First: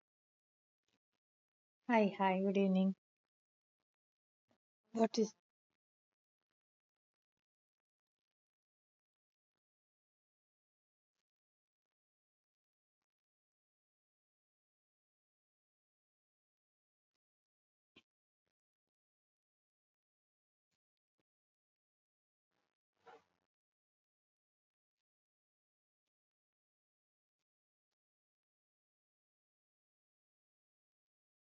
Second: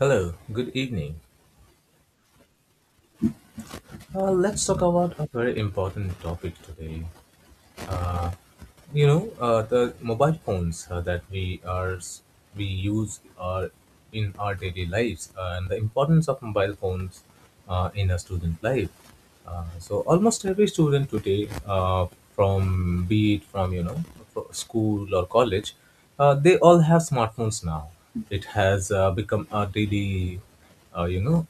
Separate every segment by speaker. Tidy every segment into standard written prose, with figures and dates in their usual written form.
Speaker 1: Hello, good evening.
Speaker 2: Hi, good evening.
Speaker 1: Let's talk about
Speaker 2: What
Speaker 1: a
Speaker 2: is,
Speaker 1: very important topic today. Uh, the mobile phones that we are we use are in our daily lives, and the importance of mobile phones in a student life. So almost every student today, from be it from you know fro- school or college, they all have smartphones now. It has become a daily, uh, you know.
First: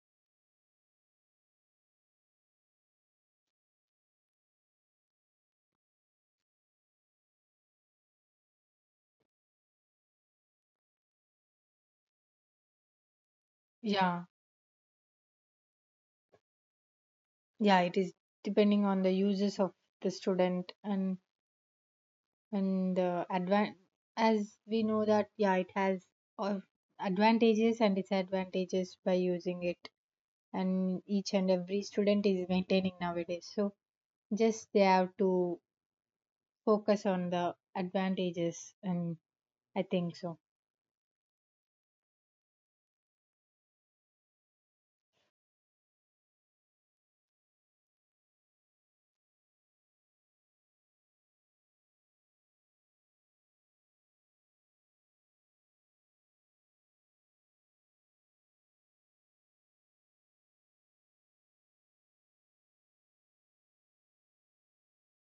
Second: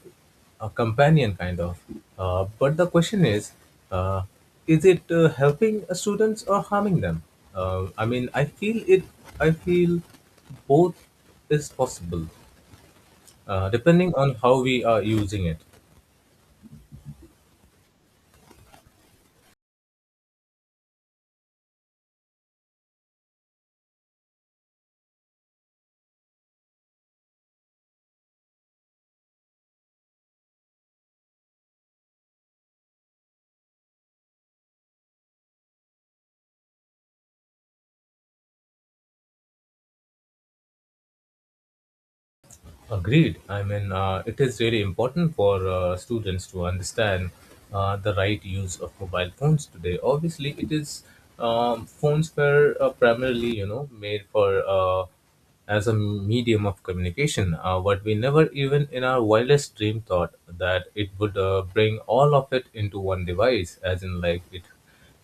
Speaker 1: a companion kind of. But the question uh, is it helping students or harming them? I feel I feel both is possible, depending
Speaker 2: yeah,
Speaker 1: on how we are using it.
Speaker 2: yeah, it is depending on the uses of the student and the advan, as we know that, yeah, it has of advantages and disadvantages by using it, and each and every student is maintaining nowadays. So just they have to focus on the advantages, and I think so.
Speaker 1: Agreed. It is really important for students to understand the right use of mobile phones today. Obviously, it is phones were primarily, made for as a medium of communication. What we never even in our wildest dream thought that it would bring all of it into one device, as in like it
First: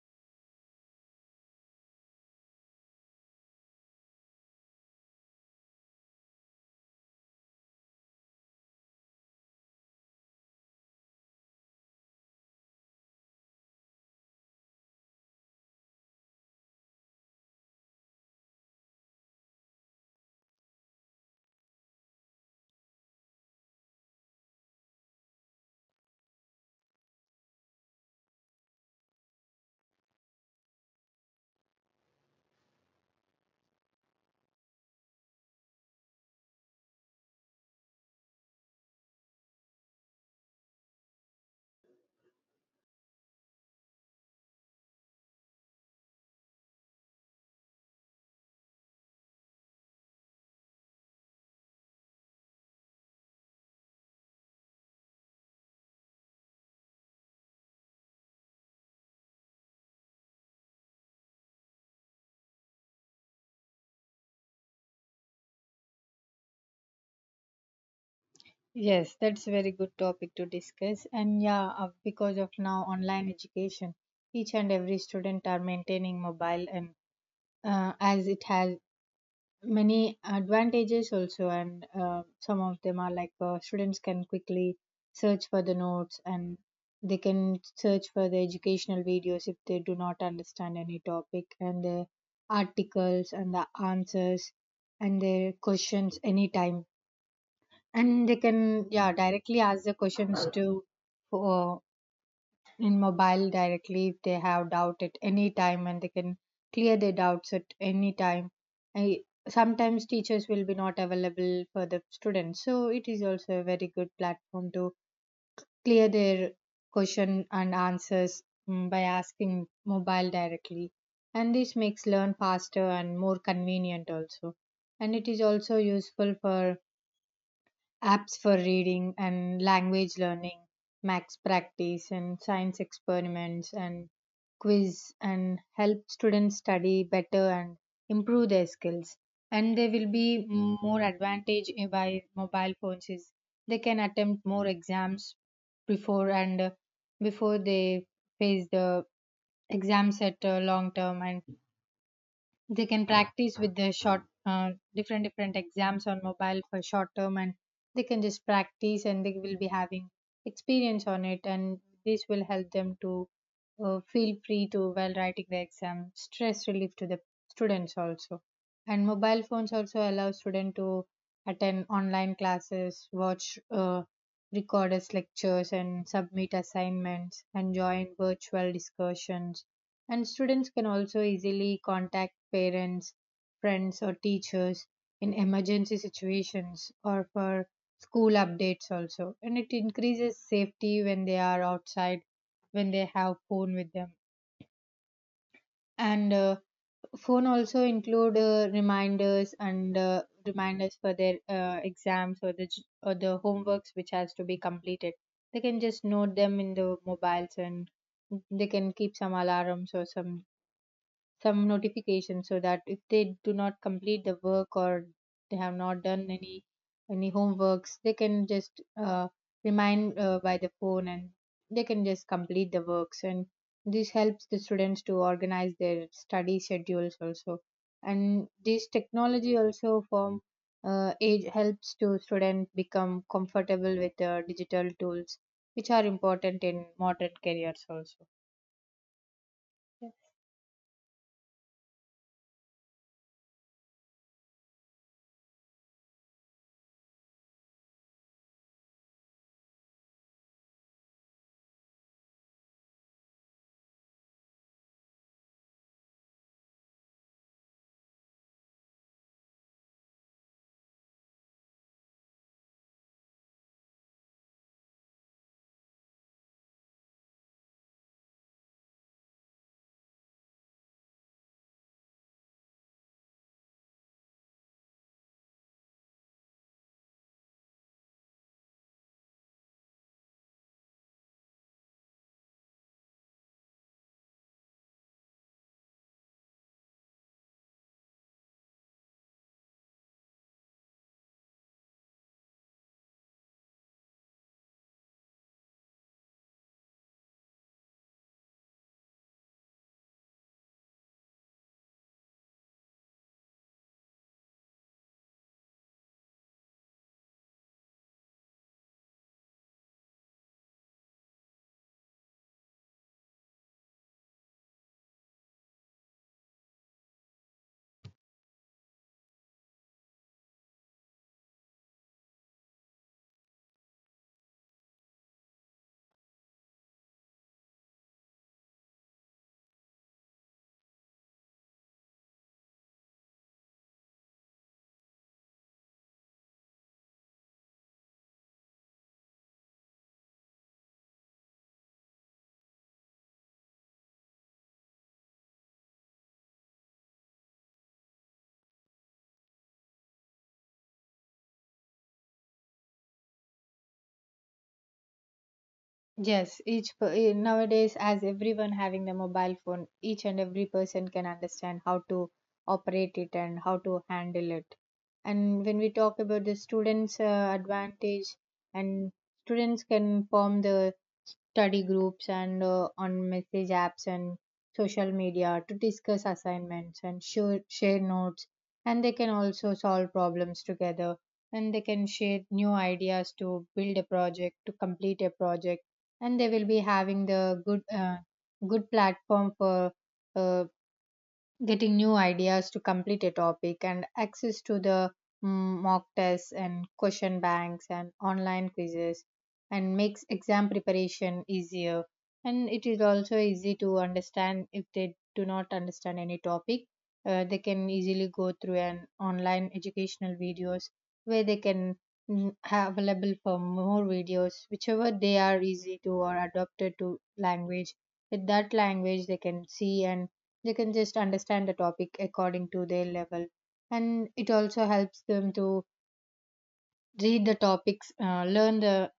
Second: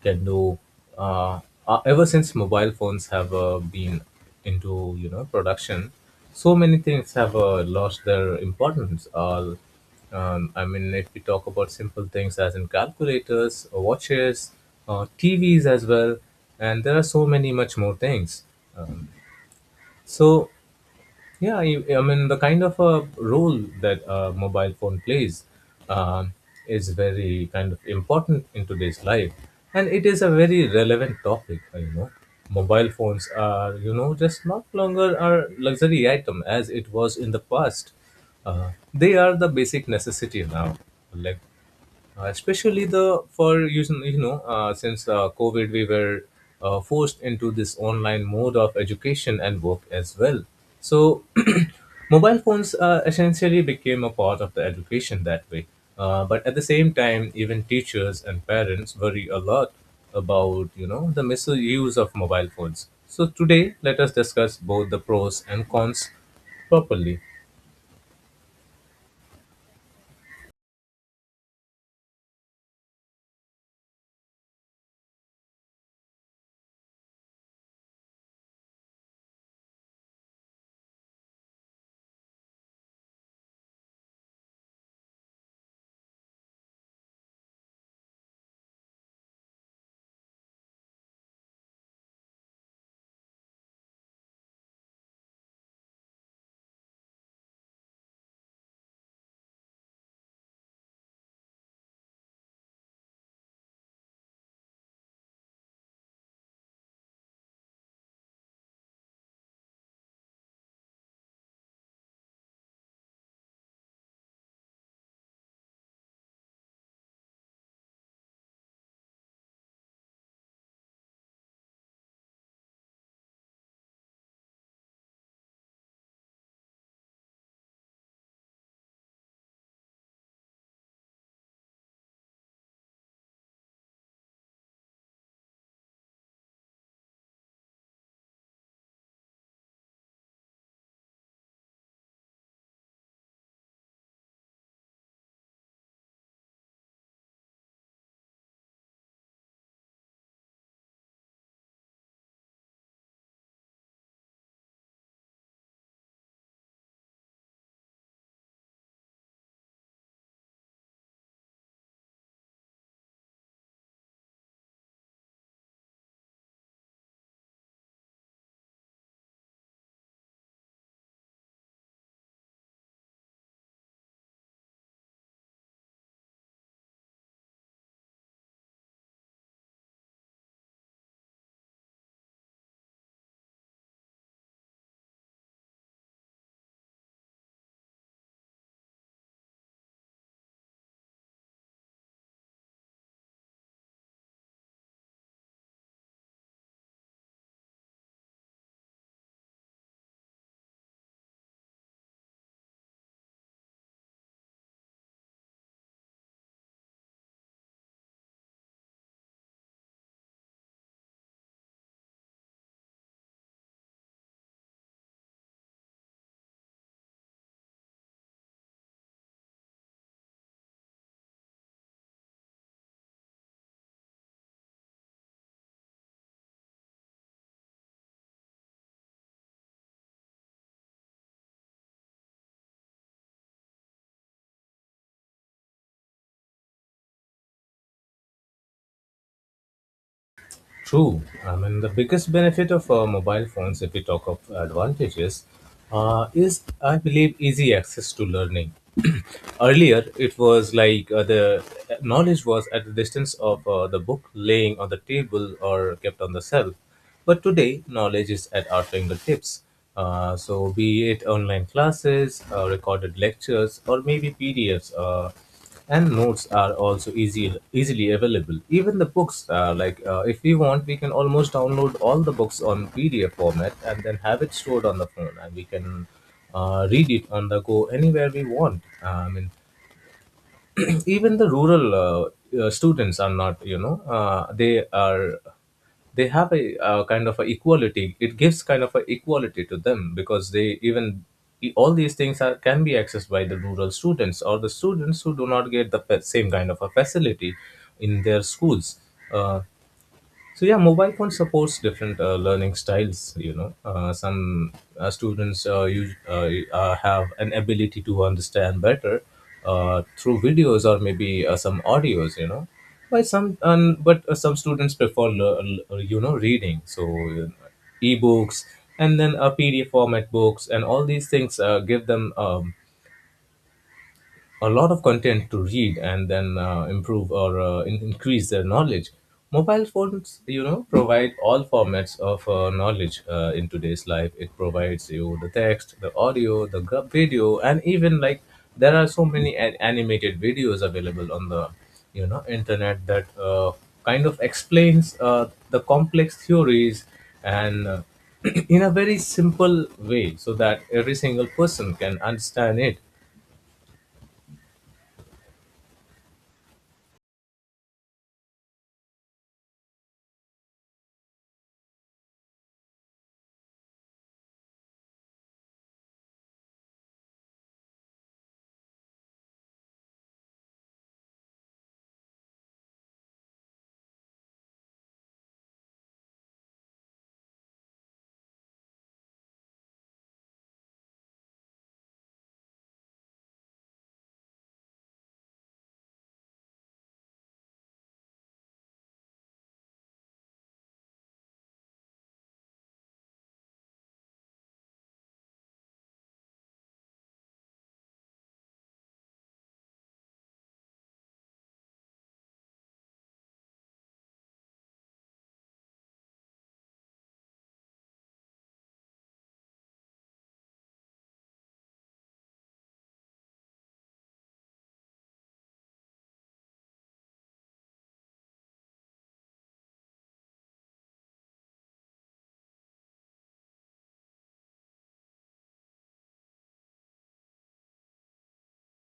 Speaker 1: there are no uh, ever since mobile phones have been into production, so many things have lost their importance. If we talk about simple things as in calculators, watches, TVs as well, and there are so many much more things. So yeah, the kind of a role that a mobile phone plays um, is very kind of important in today's life. And it is a very relevant topic, Mobile phones are, you know, just not longer a luxury item as it was in the past. They are the basic necessity now. Like especially the for using since covid we were forced into this online mode of education and work as well, so mobile phones essentially became a part of the education that way, but at the same time even teachers and parents worry a lot about the misuse of mobile phones. So today let us discuss both the pros and cons properly.
Speaker 2: Yes, that's a very good topic to discuss. And yeah, because of now online education, each and every student are maintaining mobile, and as it has many advantages also, and some of them are like students can quickly search for the notes, and they can search for the educational videos if they do not understand any topic and the articles and the answers and their questions anytime, and they can, yeah, directly ask the questions to, uh, in mobile directly if they have doubt at any time, and they can clear their doubts at any time. I, Sometimes teachers will be not available for the students, so it is also a very good platform to clear their question and answers, by asking mobile directly, and this makes learn faster and more convenient also. And it is also useful for apps for reading and language learning, max practice and science experiments and quiz, and help students study better and improve their skills. And there will be more advantage by mobile phones is they can attempt more exams before and, before they face the exams at long term, and they can practice with the short, different exams on mobile for short term, and they can just practice, and they will be having experience on it, and this will help them to, feel free to while writing the exam. Stress relief to the students also, and mobile phones also allow students to attend online classes, watch recorded lectures and submit assignments and join virtual discussions, and students can also easily contact parents, friends, or teachers in emergency situations or for school updates also. And it increases safety when they are outside, when they have phone with them. And phone also include reminders, and reminders for their exams or the j- or the homeworks which has to be completed. They can just note them in the mobiles, and they can keep some alarms or some notification, so that if they do not complete the work, or they have not done any homeworks, they can just, uh, remind by the phone, and they can just complete the works, and this helps the students to organize their study schedules also. And this technology also form, it helps to students become comfortable with digital tools which are important in modern careers also.
Speaker 1: True. The biggest benefit of mobile phones, if we talk of advantages, is I believe easy access to learning. Earlier, it was like the knowledge was at the distance of the book laying on the table or kept on the shelf. But today, knowledge is at our fingertips. So, be it online classes, recorded lectures, or maybe PDFs. And notes are also easy easily available. Even the books are like, if we want we can almost download all the books on pdf format and then have it stored on the phone, and we can read it on the go anywhere we want. Uh, i mean even the rural students are not they are they have a kind of a equality. It gives kind of a equality to them because they even all these things are can be accessed by the rural students or the students who do not get the same kind of a facility in their schools. Uh, so yeah, mobile phone supports different learning styles, some students have an ability to understand better through videos or maybe some audios, but some students prefer reading. So you know, ebooks and then a pdf format books and all these things give them a lot of content to read and then increase their knowledge. Mobile phones, you know, provide all formats of knowledge in today's life. It provides you the text, the audio, the video, and even like there are so many animated videos available on the internet that kind of explains the complex theories, and in a very simple way so that every single person can understand it.
Speaker 2: Yes, each per- eh, nowadays, as everyone having the mobile phone, each and every person can understand how to operate it and how to handle it. And when we talk about the students' advantage, and students can form the study groups and on message apps and social media to discuss assignments and share notes, and they can also solve problems together, and they can share new ideas to build a project, to complete a project, and they will be having the good good platform for uh, getting new ideas to complete a topic, and access to the mock tests and question banks and online quizzes, and makes exam preparation easier. And it is also easy to understand if they do not understand any topic, they can easily go through an online educational videos where they can have available for more videos whichever they are easy to or adapted to language. With that language, they can see, and they can just understand the topic according to their level. And it also helps them to read the topics, learn the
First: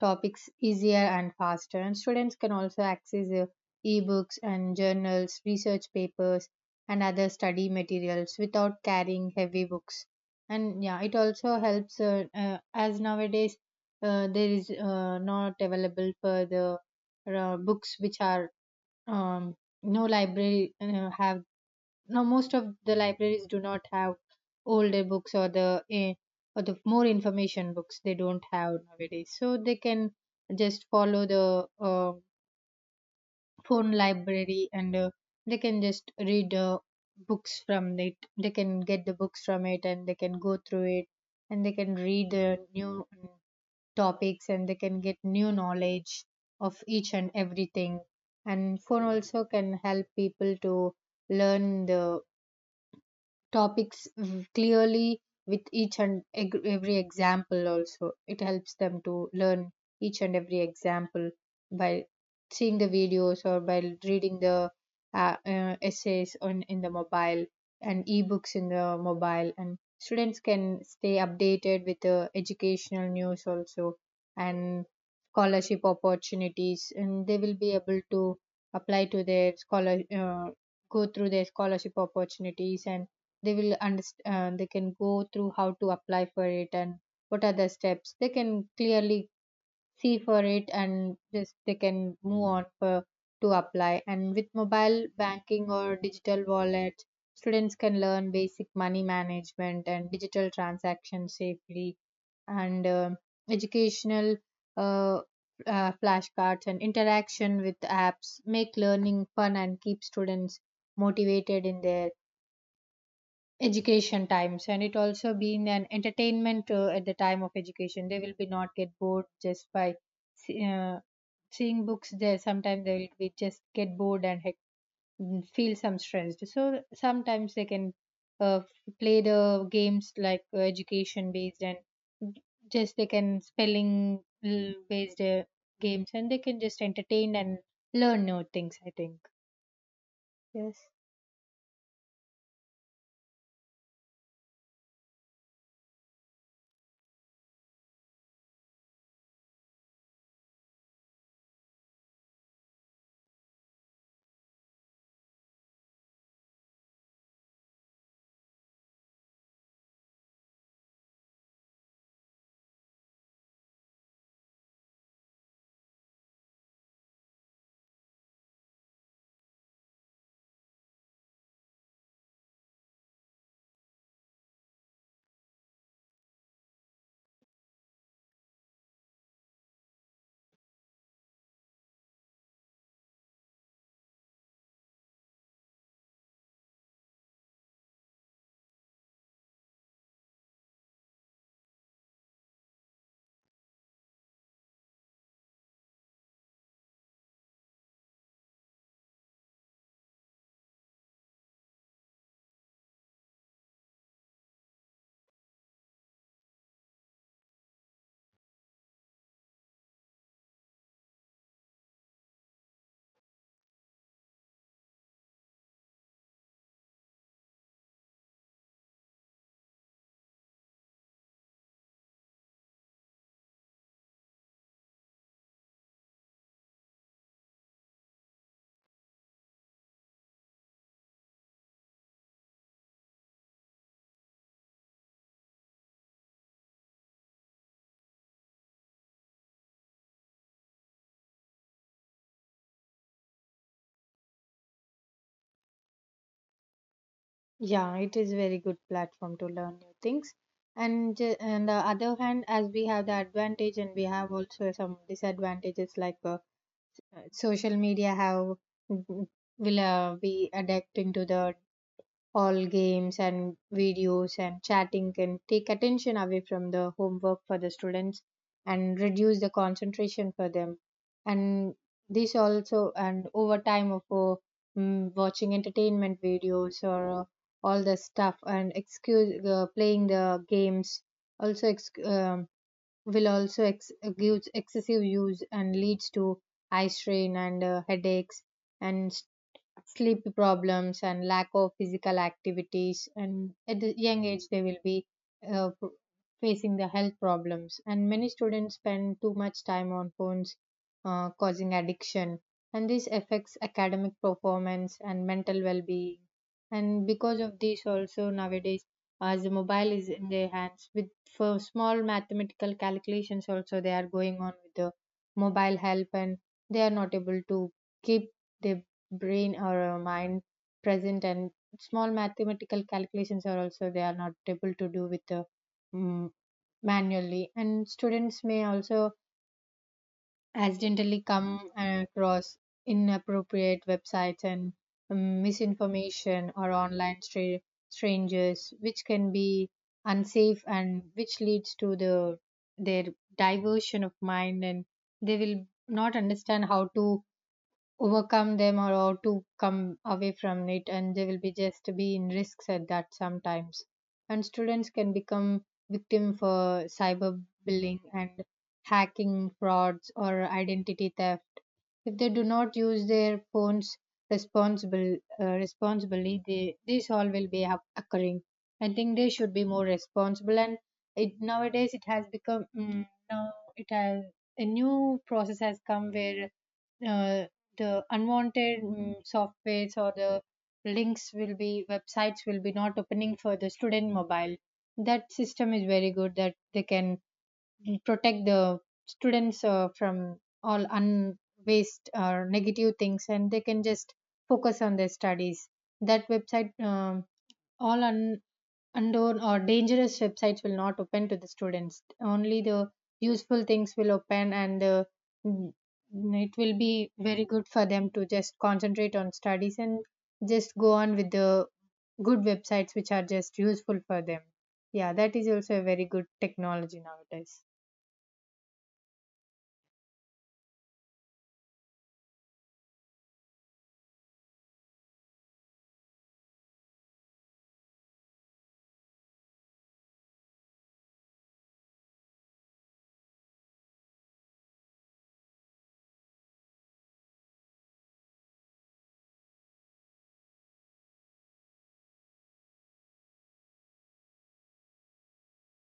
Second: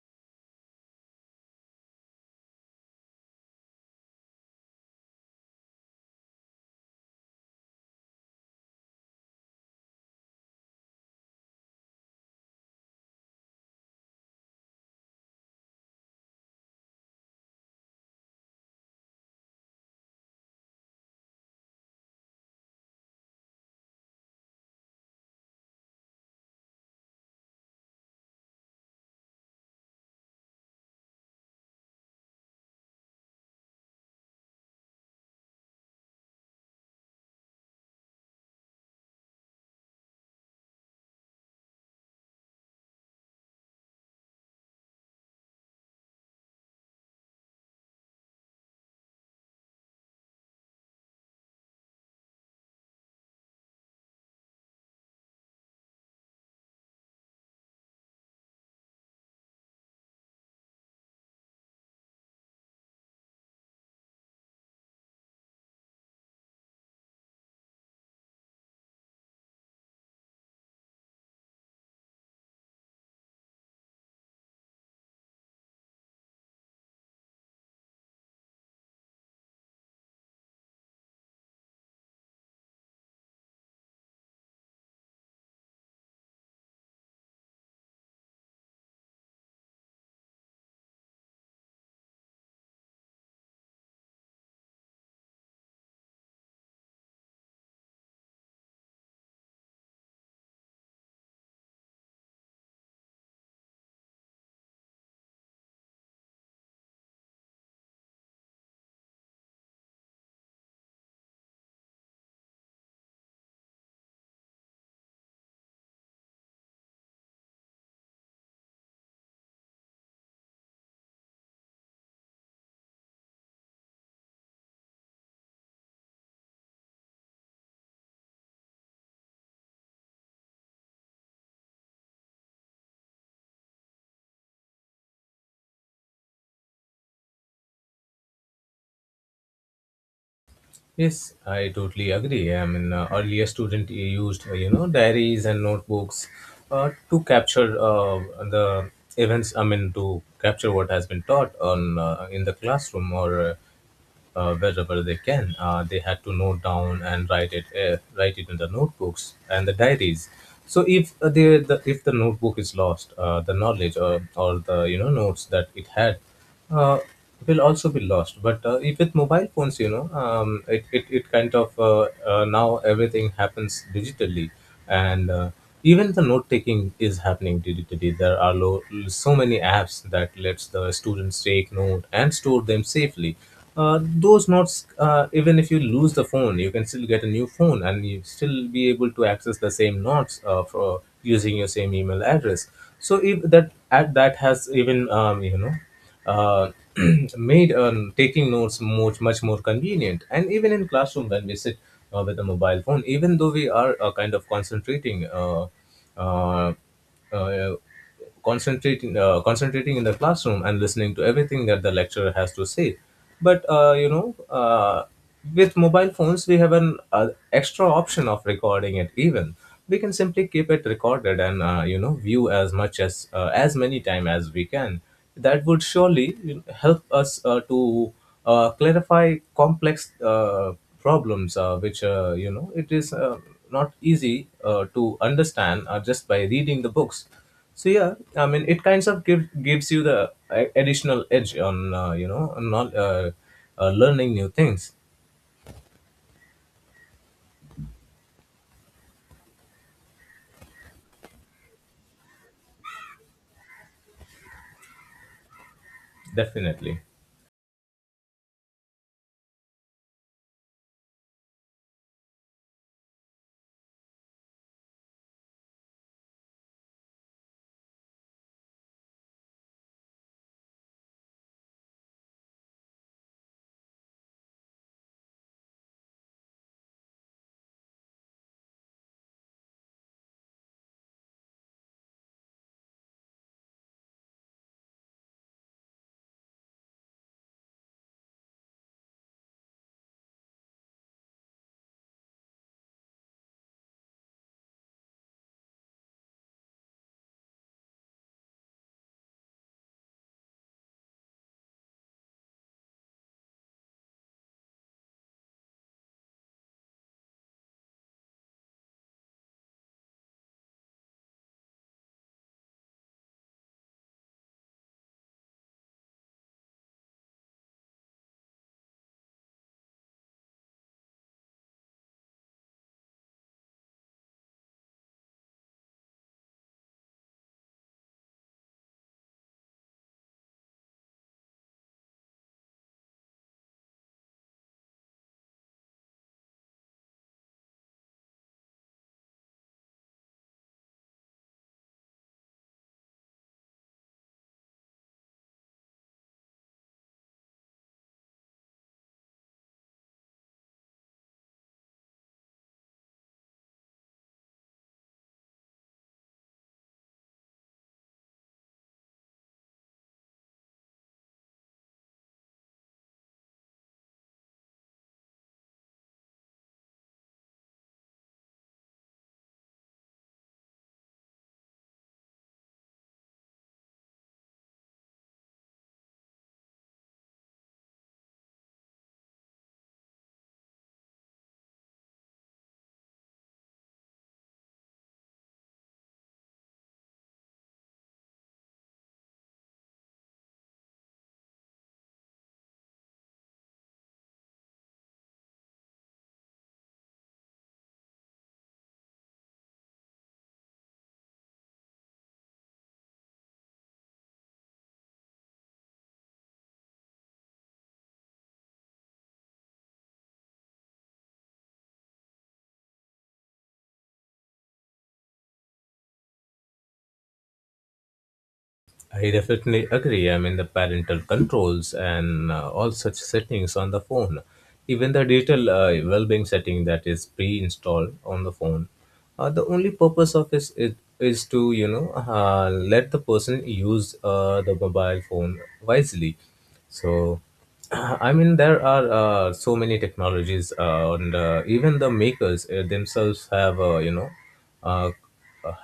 Speaker 2: topics easier and faster, and students can also access the ebooks and journals, research papers, and other study materials without carrying heavy books. And yeah, it also helps as nowadays there is not available for the books which are, um, no library have, now most of the libraries do not have older books, or the eh, or the more information books, they don't have nowadays. So they can just follow the phone library, and they can just read books from it. They can get the books from it, and they can go through it, and they can read the new topics, and they can get new knowledge of each and everything. And phone also can help people to learn the topics v- clearly, with each and eg- every example. Also it helps them to learn each and every example by seeing the videos, or by reading the essays on in the mobile, and ebooks in the mobile. And students can stay updated with the educational news also, and scholarship opportunities, and they will be able to apply to their scholar, go through their scholarship opportunities, and they will understand, they can go through how to apply for it, and what are the steps they can clearly see for it, and just they can move on for to apply. And with mobile banking or digital wallet, students can learn basic money management and digital transactions safely. And educational uh, flashcards and interaction with apps make learning fun and keep students motivated in their education times. And it also being an entertainment at the time of education, they will be not get bored just by see- seeing books there. Sometimes they will be just get bored and hec-, feel some stressed, so sometimes they can uh, play the games like education based, and just they can spelling l- based games, and they can just entertain and learn new things, I think. Yes.
Speaker 1: Yes, I totally agree. Earlier student used diaries and notebooks to capture the events. I mean, to capture what has been taught on in the classroom or wherever they can. They had to note down and write it in the notebooks and the diaries. So if the if the notebook is lost, the knowledge or the notes that it had uh, will also be lost. But if with mobile phones, it kind of now everything happens digitally, and even the note taking is happening digitally. There are so many apps that lets the students take note and store them safely. Those notes, even if you lose the phone, you can still get a new phone and you still be able to access the same notes for using your same email address. So if that has even uh, made taking notes much much more convenient. And even in classroom when we sit with a mobile phone, even though we are kind of uh, uh, concentrating in the classroom and listening to everything that the lecturer has to say, but with mobile phones we have an extra option of recording it. Even we can simply keep it recorded, and view as much as many time as we can. That would surely, you know, help us to clarify complex problems which, it is not easy to understand just by reading the books. So yeah, I mean, it kinds of gives you the additional edge on, on not learning new things.
Speaker 2: Yeah, it is very good platform to learn new things. And ju- on the other hand, as we have the advantage, and we have also some disadvantages like
Speaker 1: Definitely,
Speaker 2: social media have mm, will be addicting to the, all games and videos and chatting can take attention away from the homework for the students, and reduce the concentration for them. And this also, and over time of watching entertainment videos or all the stuff and excuse playing the games also ex- will also ex- gives excessive use and leads to eye strain and headaches and sleep problems and lack of physical activities. And at a young age they will be p- facing the health problems, and many students spend too much time on phones, causing addiction, and this affects academic performance and mental well-being. And because of this also nowadays, as the mobile is in their hands, with for small mathematical calculations also they are going on with the mobile help, and they are not able to keep their brain or our mind present, and small mathematical calculations are also they are not able to do with the mm manually. And students may also accidentally come across inappropriate websites and, misinformation or online stra- strangers, which can be unsafe, and which leads to the their diversion of mind, and they will not understand how to overcome them, or to come away from it, and they will be just be in risks at that sometimes. And students can become victim for cyberbullying and hacking frauds or identity theft, if they do not use their phones responsible responsibly, they this all will be hap- occurring. I think they should be more responsible. And it nowadays it has become now it has, a new process has come where uh, the unwanted softwares or the links will be, websites will be not opening for the student mobile. That system is very good, that they can protect the students from all unwaste or negative things, and they can just focus on their studies. That website, all un- unknown or dangerous websites will not open to the students, only the useful things will open, and the, mm, it will be very good for them to just concentrate on studies, and just go on with the good websites which are just useful for them. Yeah, that is also a very good technology nowadays.
Speaker 1: I definitely agree. The parental controls and all such settings on the phone, even the digital well-being setting that is pre-installed on the phone, the only purpose of is it is to, let the person use the mobile phone wisely. So, there are so many technologies, and even the makers themselves have, you know, uh,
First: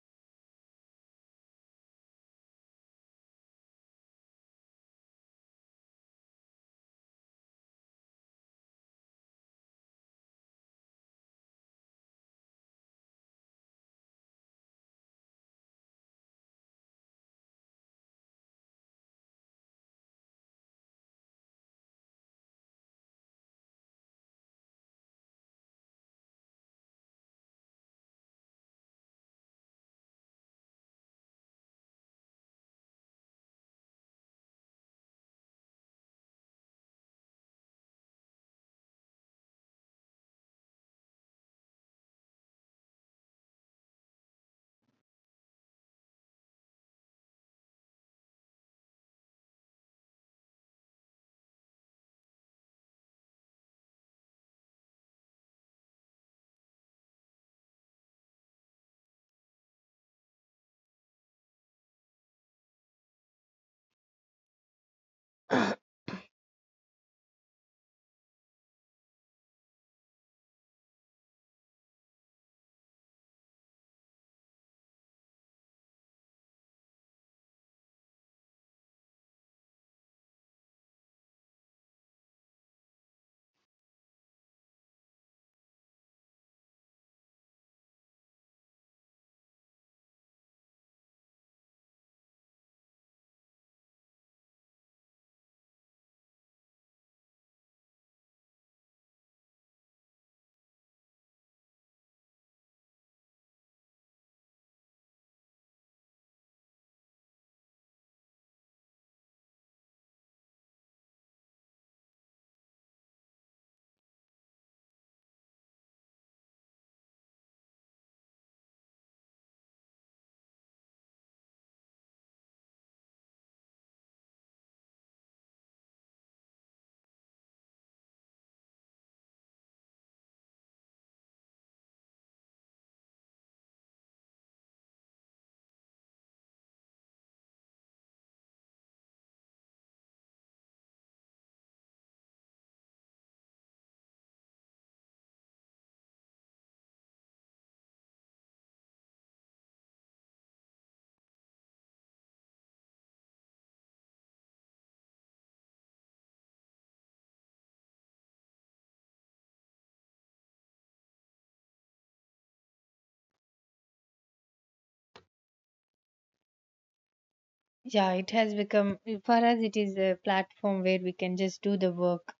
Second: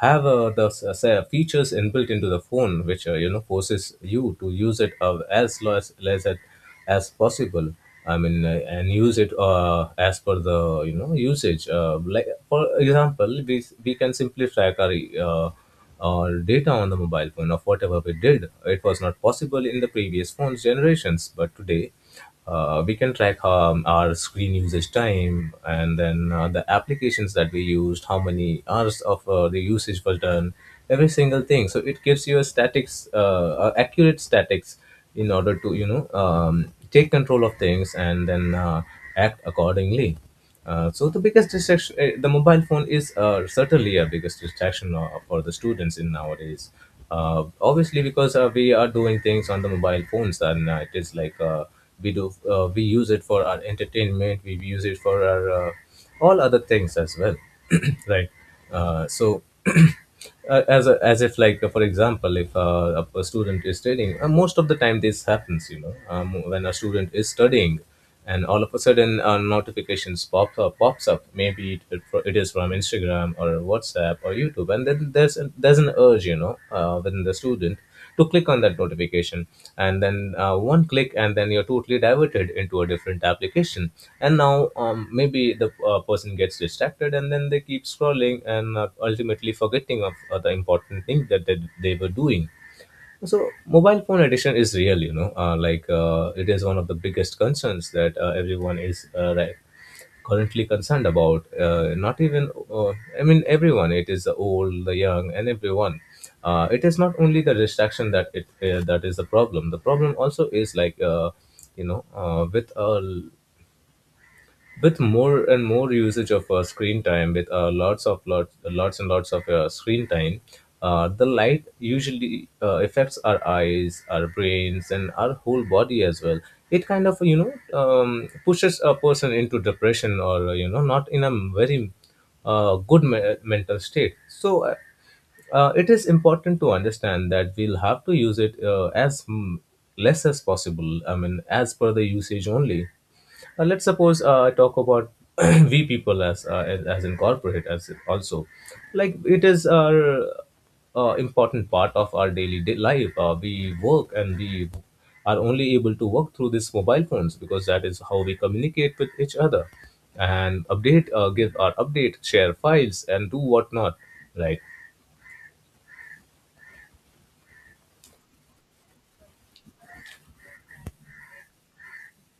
Speaker 1: have the s- say, features inbuilt into the phone, which, forces you to use it as less at as possible. I mean, and use it as per the, usage. Like for example, we can simply track uh, our data on the mobile phone of whatever we did. It was not possible in the previous phones generations, but today we can track our screen usage time and then the applications that we used, how many hours of the usage was done every single thing. So it gives you a statics accurate statics in order to, take control of things and then act accordingly. So the biggest distraction, the mobile phone is certainly a biggest distraction for the students in nowadays. Obviously, because we are doing things on the mobile phones, and it is like we use it for our entertainment, we use it for our all other things as well, right? So. As a, as if like, for example, if a student is studying, most of the time this happens, when a student is studying and all of a sudden notifications pops up, maybe it is from instagram or whatsapp or youtube, and then there's an urge, within the student to click on that notification. And then one click and then you're totally diverted into a different application. And now maybe the person gets distracted and then they keep scrolling and ultimately forgetting of the important thing that they were doing. So mobile phone addiction is real, you know. Like it is one of the biggest concerns that everyone is right, currently concerned about. Not even, I mean, everyone. It is the old, the young, and everyone. It is not only the distraction that it that is the problem. The problem also is like you know, uh, with a with more and more usage of screen time with lots of lots lots and lots of screen time the light usually affects our eyes, our brains, and our whole body as well. It kind of pushes a person into depression, or not in a very mental state. So it is important to understand that we'll have to use it as less as possible. I mean, as per the usage only. Let's suppose talk about we people as as in corporate as also, like it is our important part of our daily day life. We work and we are only able to work through these mobile phones because that is how we communicate with each other and update, give our update, share files, and do whatnot. Right?
Speaker 2: Yeah, it has become, for us it is a platform where we can just do the work.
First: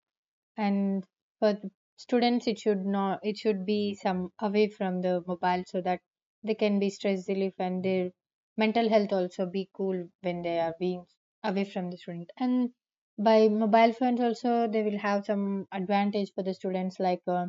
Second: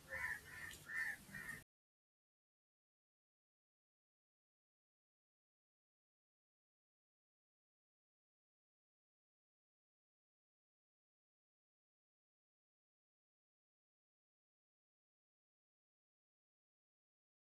Speaker 2: And for the students, it should not, it should be some away from the mobile, so that they can be stress relief, and their mental health also be cool when they are being away from the student. And by mobile phones also they will have some advantage for the students, like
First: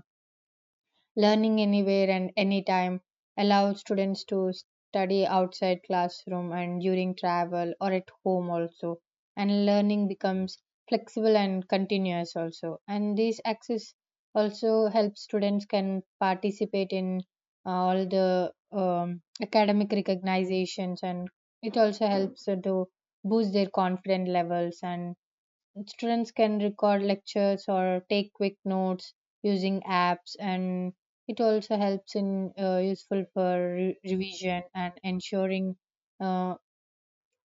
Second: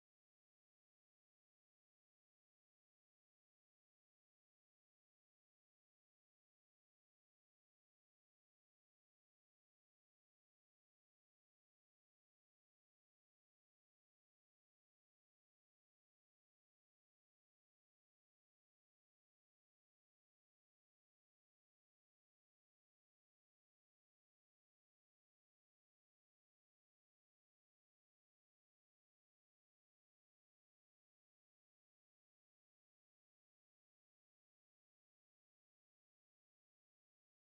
Speaker 2: learning anywhere and anytime allows students to study outside classroom and during travel or at home also. And learning becomes flexible and continuous also. And this access also helps students can participate in all the academic recognitions, and it also helps to boost their confidence levels. And students can record lectures or take quick notes using apps, and it also helps in, useful for revision and uh,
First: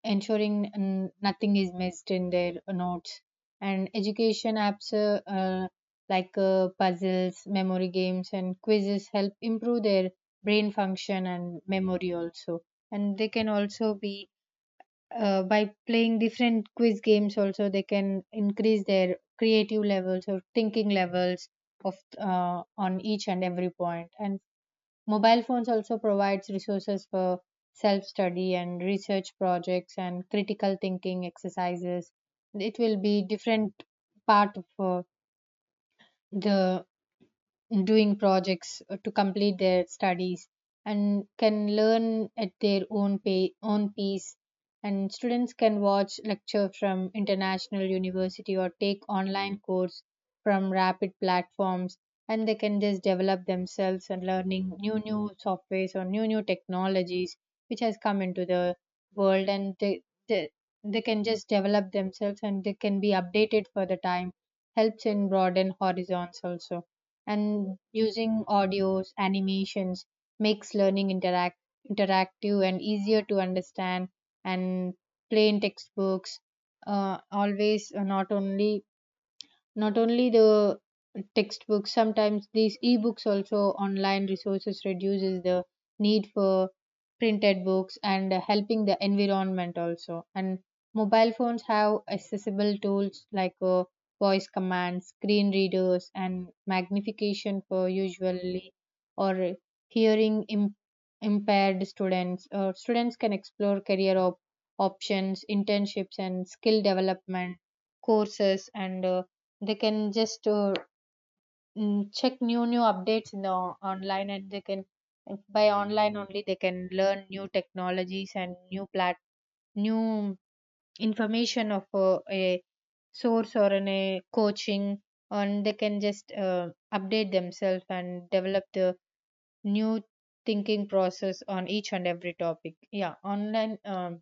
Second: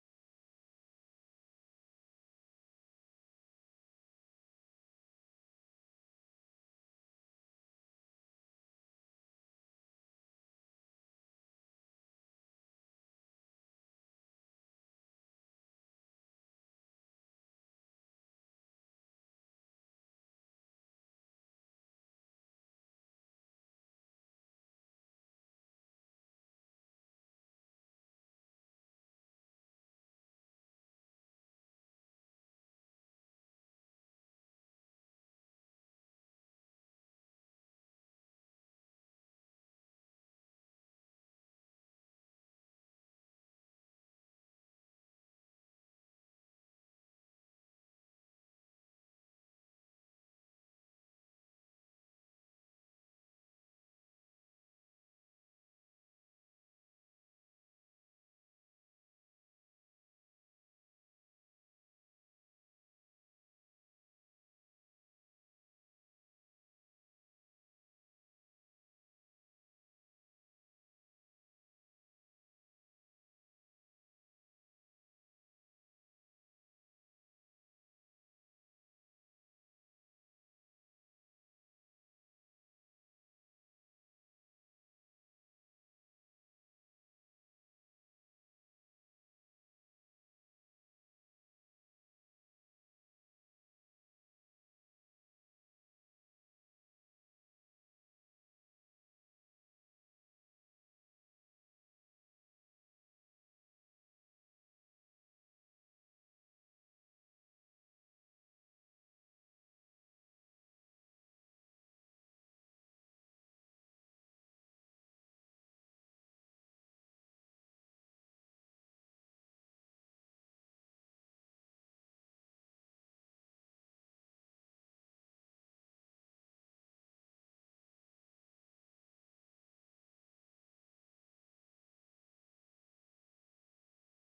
Speaker 2: ensuring nothing is missed in their notes. And education apps, like puzzles, memory games, and quizzes help improve their brain function and memory also. And they can also be, by playing different quiz games, also they can increase their creative levels or thinking levels of, on each and every point. And mobile phones also provides resources for self study and research projects and critical thinking exercises. It will be different part of, the doing projects to complete their studies, and can learn at their own pace. And students can watch lecture from international university or take online course from rapid platforms. And they can just develop themselves and learning new softwares or new technologies which has come into the world, and they, they can just develop themselves, and they can be updated for the time. Helps in broaden horizons also. And using audios, animations makes learning interactive and easier to understand. And plain textbooks, always, not only the textbooks, sometimes these ebooks also. Online resources reduces the need for printed books and helping the environment also. And mobile phones have accessible tools like voice commands, screen readers, and magnification for usually, or hearing impaired students. Or students can explore career options, internships, and skill development courses. And they can just check new updates in the online, and they can, by online only they can learn new technologies and new information of, a source or in a coaching. And they can just update themselves and develop the new thinking process on each and every topic. Yeah, online.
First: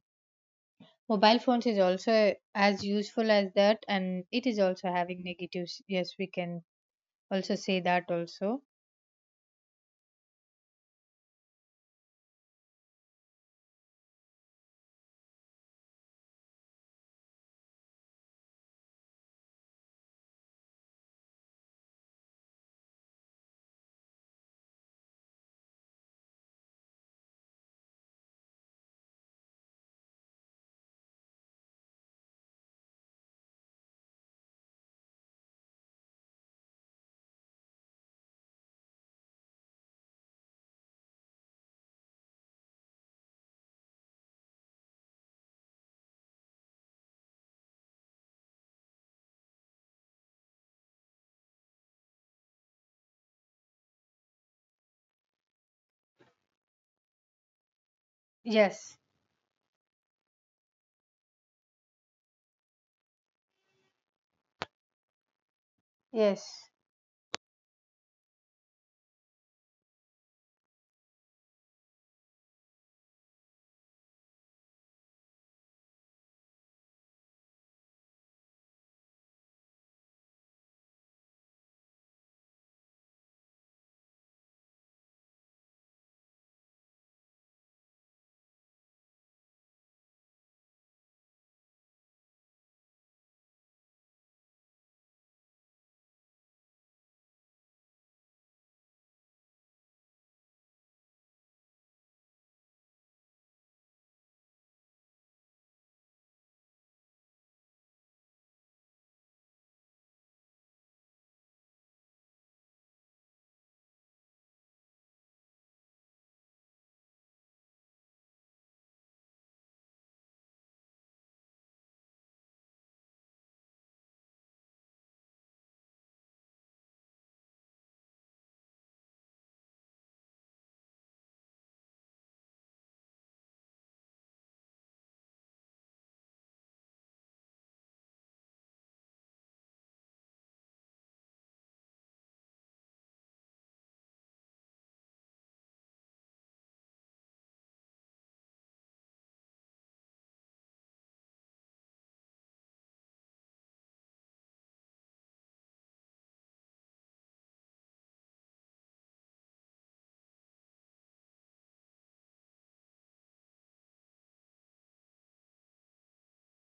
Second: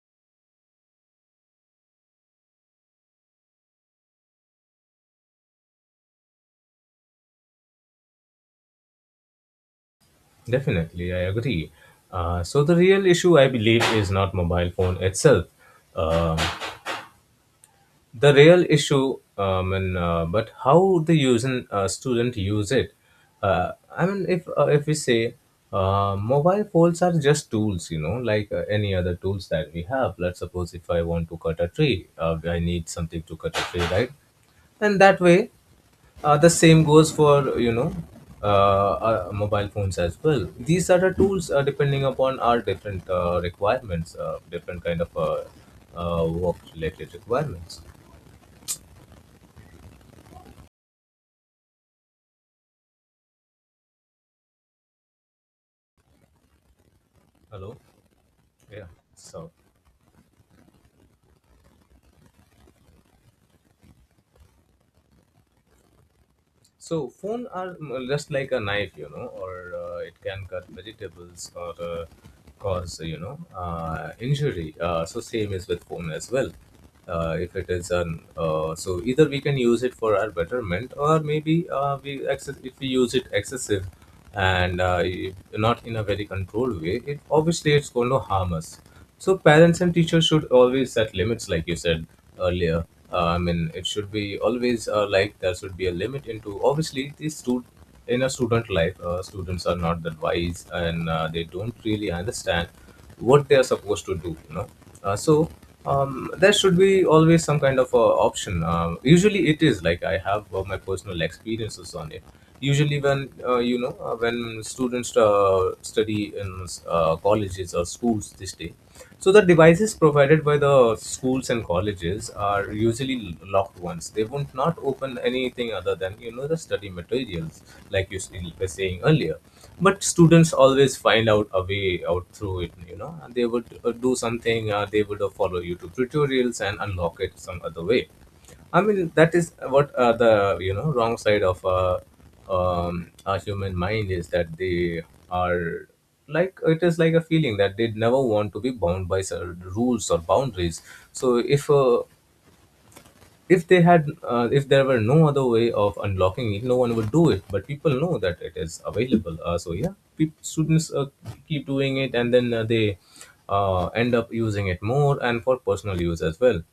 Speaker 2: Mobile phones is also as useful as that, and it is also having negatives. Yes, we can also say that also.
Speaker 1: Definitely, I agree. So the real issue, I believe, is not mobile phone itself. Um, the real issue, I mean, but how the using student use it. I mean, if we say, mobile phones are just tools, you know, like any other tools that we have. Let's suppose if I want to cut a tree, I need something to cut a tree, right? And that way, the same goes for, you know, mobile phones as well. These are the tools, depending upon our different requirements, different kind of work related requirements. Hello. Yeah.
Speaker 2: Yes,
Speaker 1: So,
Speaker 2: yes,
Speaker 1: so phone are just like a knife, you know, or it can cut vegetables or cause, you know, injury. So same is with phone as well. If it is an so either we can use it for our betterment, or maybe we excess if we use it excessive and if not in a very controlled way, it obviously it's going to harm us. So parents and teachers should always set limits, like you said earlier. I mean, it should be always like there should be a limit into obviously these student, in a student life. Uh, students are not that wise, and they don't really understand what they are supposed to do, you know. uh, so there should be always some kind of option. Usually it is like, I have my personal experiences on it. Usually when when students study in colleges or schools this day, so the devices provided by the schools and colleges are usually locked ones. They would not open anything other than, you know, the study materials, like you were saying earlier. But students always find out a way out through it, you know, and they would do something. They would follow YouTube tutorials and unlock it some other way. I mean, that is what the, you know, wrong side of our human mind is, that they are, like it is like a feeling that they never want to be bound by certain rules or boundaries. So if they had, if there were no other way of unlocking it, no one would do it. But people know that it is available. So yeah, peop students keep doing it, and then they end up using it more and for personal use as well.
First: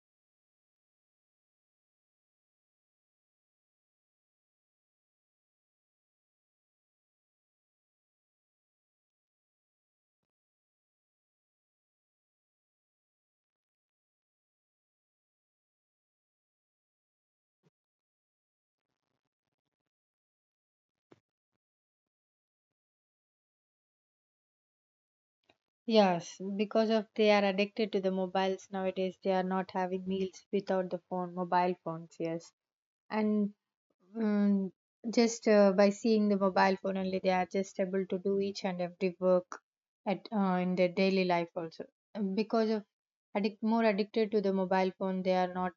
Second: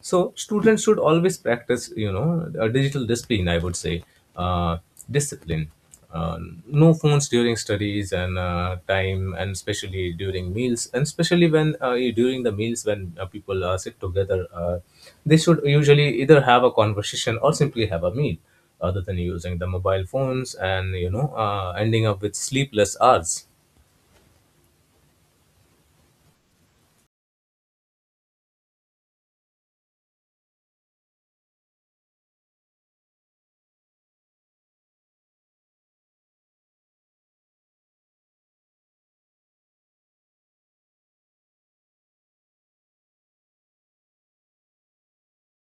Speaker 1: So students should always practice, you know, a digital discipline. I would say uh, discipline. Uh, no phones during studies and time, and especially during meals, and especially when during the meals when people sit together, they should usually either have a conversation or simply have a meal, other than using the mobile phones and, you know, ending up with sleepless hours.
Speaker 2: yes, because of they are addicted to the mobiles nowadays, they are not having meals without the phone mobile phones. Yes. And Mm, just by seeing the mobile phone only, they are just able to do each and every work at, in their daily life also. And because of addicted to the mobile phone, they are not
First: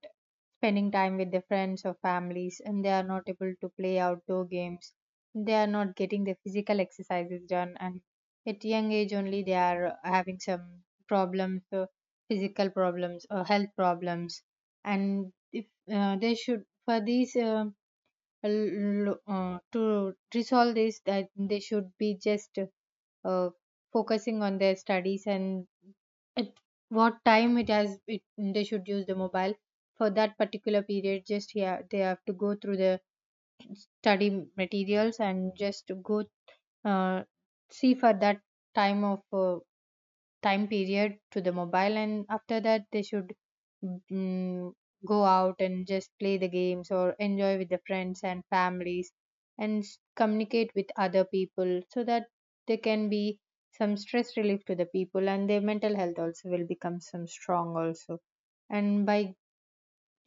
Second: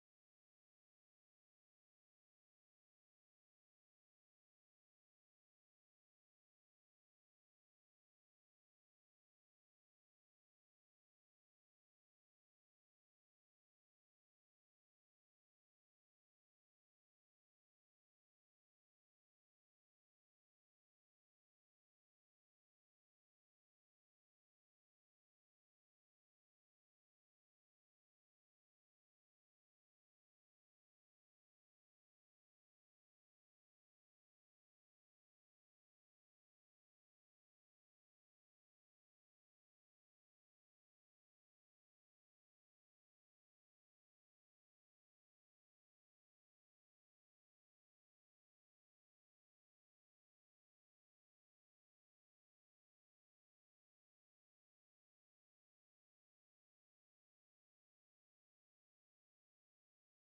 Speaker 2: spending time with their friends or families, and they are not able to play outdoor games. They are not getting their physical exercises done, and at young age only they are having some problems, physical problems or health problems, and if they should for these. To resolve this, that they should be just uh, focusing on their studies, and at what time it has it, they should use the mobile for that particular period. Just, yeah, they have to go through the study materials and just go, uh, see for that time of, time period to the mobile. And after that they should, mm, go out and just play the games or enjoy with the friends and families, and communicate with other people, so that they can be some stress relief to the people, and their mental health also will become some strong also. And by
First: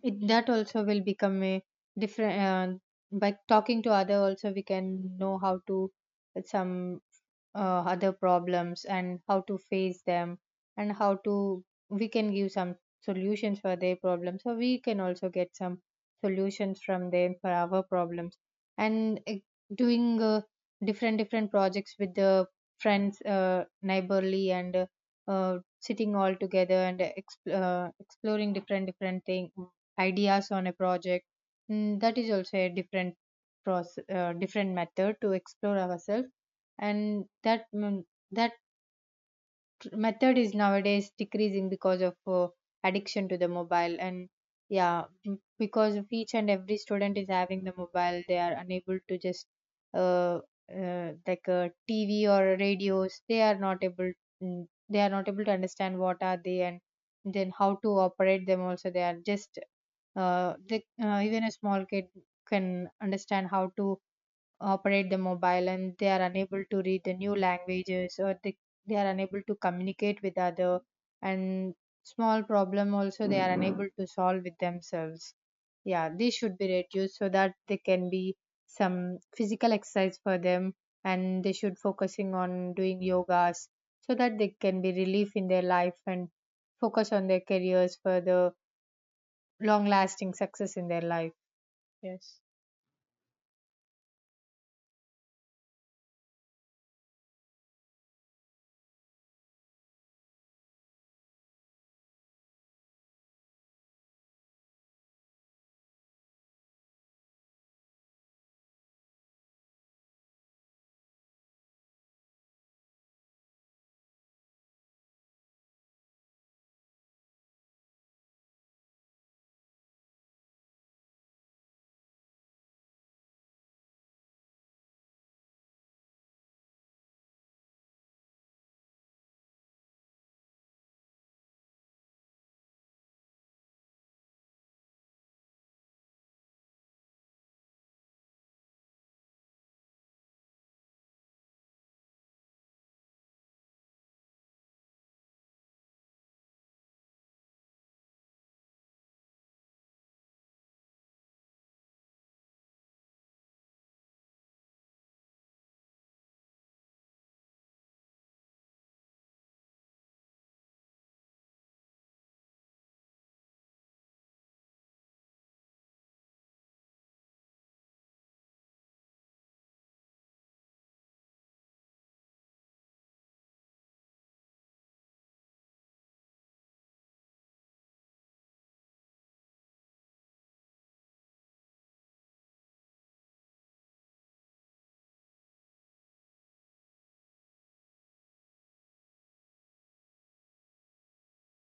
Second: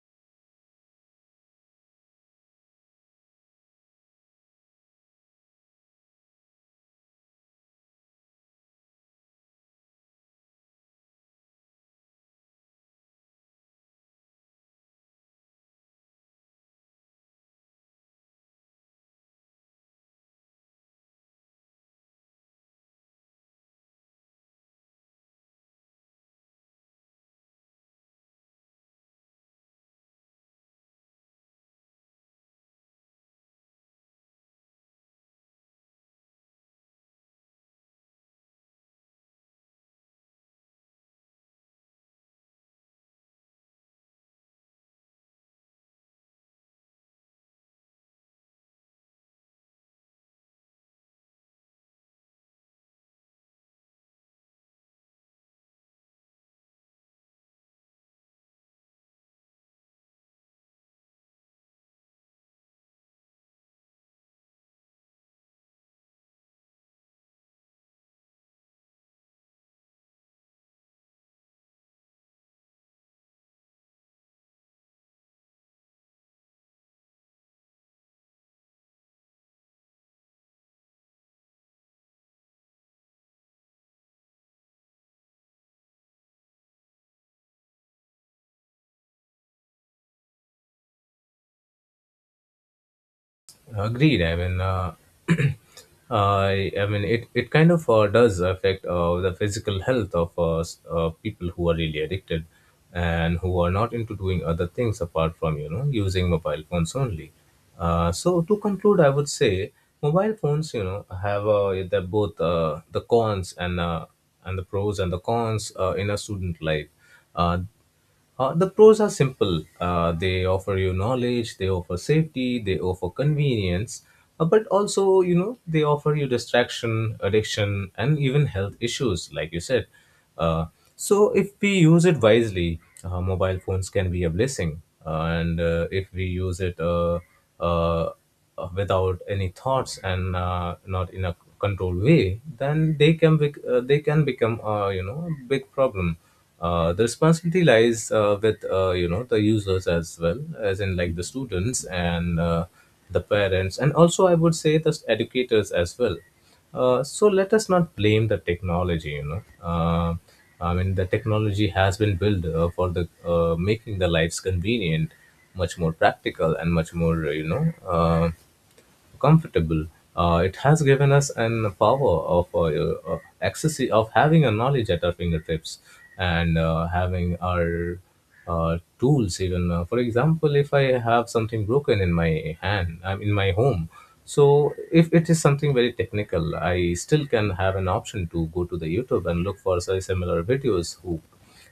Speaker 2: it, that also will become a different, by talking to other also we can know how to, some other problems, and how to face them, and how to, we can give some solutions for their problems, so we can also get some solutions from them for our problems. And doing different projects with the friends, neighborly, and sitting all together and exploring different thing ideas on a project. That is also a different process, different method to explore ourselves. And that method is nowadays decreasing because of addiction to the mobile. And yeah, because of each and every student is having the mobile, they are unable to just uh, like a TV or radios. They are not able to understand what are they, and then how to operate them also. They are just even a small kid can understand how to operate the mobile. And they are unable to read the new languages, or they are unable to communicate with other, and small problem also they are unable to solve with themselves. Yeah, these should be reduced so that there can be some physical exercise for them, and they should focusing on doing yogas, so that they can be relief in their life, and focus on their careers for the long lasting success in their life. Yes.
Speaker 1: Agreed. I mean, I mean, it kind of does affect the physical health of people who are really addicted and who are not into doing other things apart from, you know, using mobile phones only. So to conclude, I would say mobile phones, you know, have the, both the cons and the pros and the cons in a student life. Uh, the pros are simple. They offer you knowledge, they offer safety, they offer convenience, but also, you know, they offer you distraction, addiction, and even health issues, like you said. Uh, so, if we use it wisely, mobile phones can be a blessing. And if we use it uh, without any thoughts and not in a controlled way, then they can become, you know, a big problem. The responsibility lies with, you know, the users as well as in like the students, and the parents, and also I would say the educators as well. So let us not blame the technology. You know, I mean, the technology has been built for the making the lives convenient, much more practical and much more, you know, comfortable. It has given us an power of access of having a knowledge at our fingertips, and having our tools. Even, for example, if I have something broken in my hand, I'm in my home, so if it is something very technical, I still can have an option to go to the YouTube and look for, say, similar videos who,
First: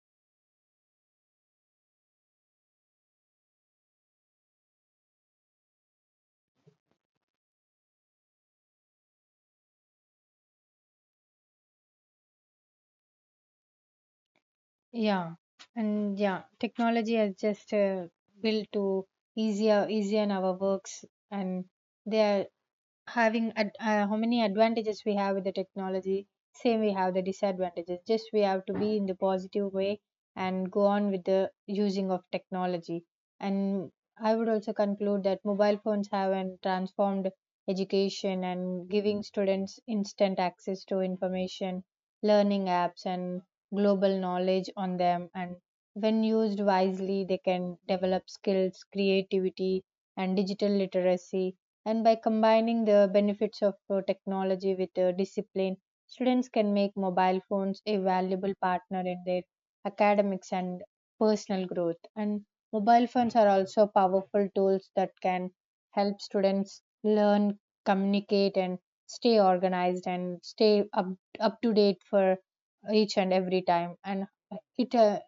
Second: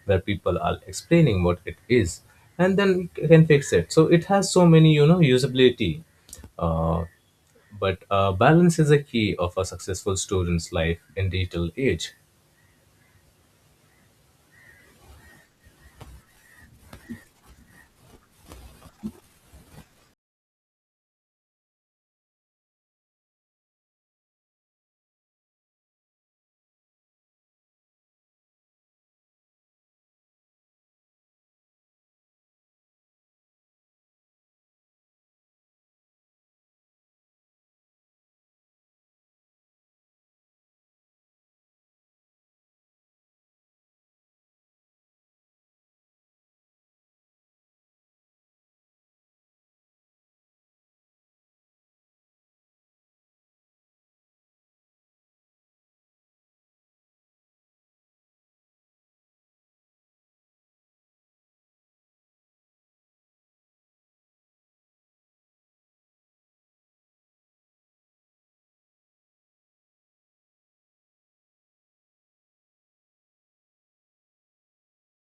Speaker 1: where people are explaining what it is, and then can fix it. So it has so many, you know, usability. uh, but balance is a key of a successful student's life in digital age.
Speaker 2: Yeah, and yeah, technology has just built to easier in our works, and they are having how many advantages we have with the technology, same we have the disadvantages. Just we have to be in the positive way, and go on with the using of technology, and I would also conclude that mobile phones have and transformed education, and giving students instant access to information, learning apps, and global knowledge on them, and when used wisely they can develop skills, creativity, and digital literacy. And by combining the benefits of, technology with, discipline, students can make mobile phones a valuable partner in their academics and personal growth. And mobile phones are also powerful tools that can help students learn, communicate, and stay organized, and stay up to date for each and every time. And it, uh,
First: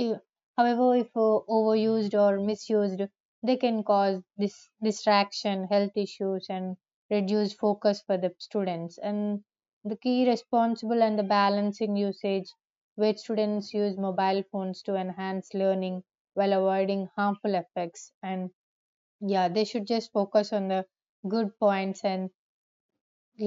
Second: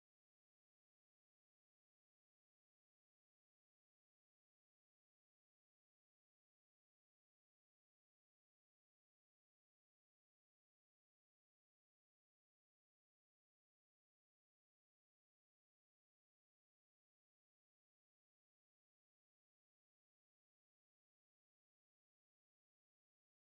Speaker 2: i- however, if overused or misused, they can cause this distraction, health issues, and reduce focus for the students. And the key responsible and the balancing usage, where students use mobile phones to enhance learning while avoiding harmful effects. And yeah, they should just focus on the good points, and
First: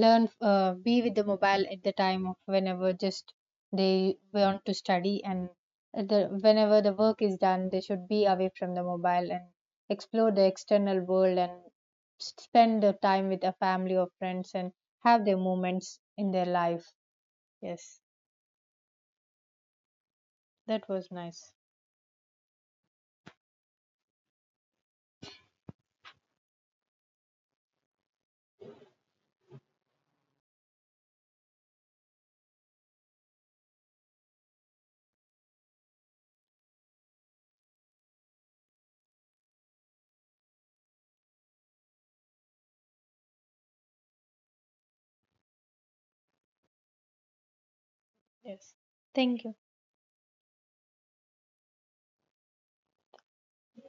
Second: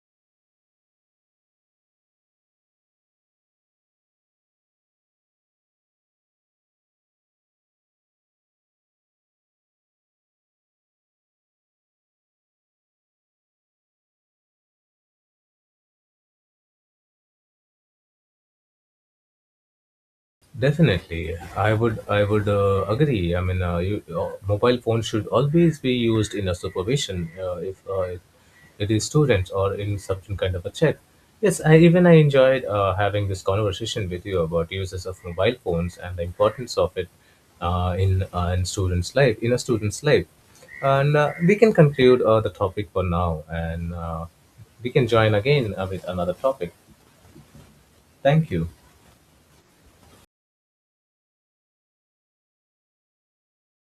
Speaker 2: learn be with the mobile at the time of whenever just they want to study, and at the whenever the work is done they should be away from the mobile, and explore the external world, and spend the time with a family or friends, and have their moments in their life. Yes. That was
Speaker 1: Definitely,
Speaker 2: nice.
Speaker 1: I would agree. I mean, you, mobile phones should always be used in a supervision, if it, it is students or in some kind of a check. Yes, I enjoyed having this conversation with you about uses of mobile phones and the importance of it, in students' life in a student's life, and we can conclude the topic for now, and we can join again with another topic. Thank you.
Speaker 2: Yes, thank you.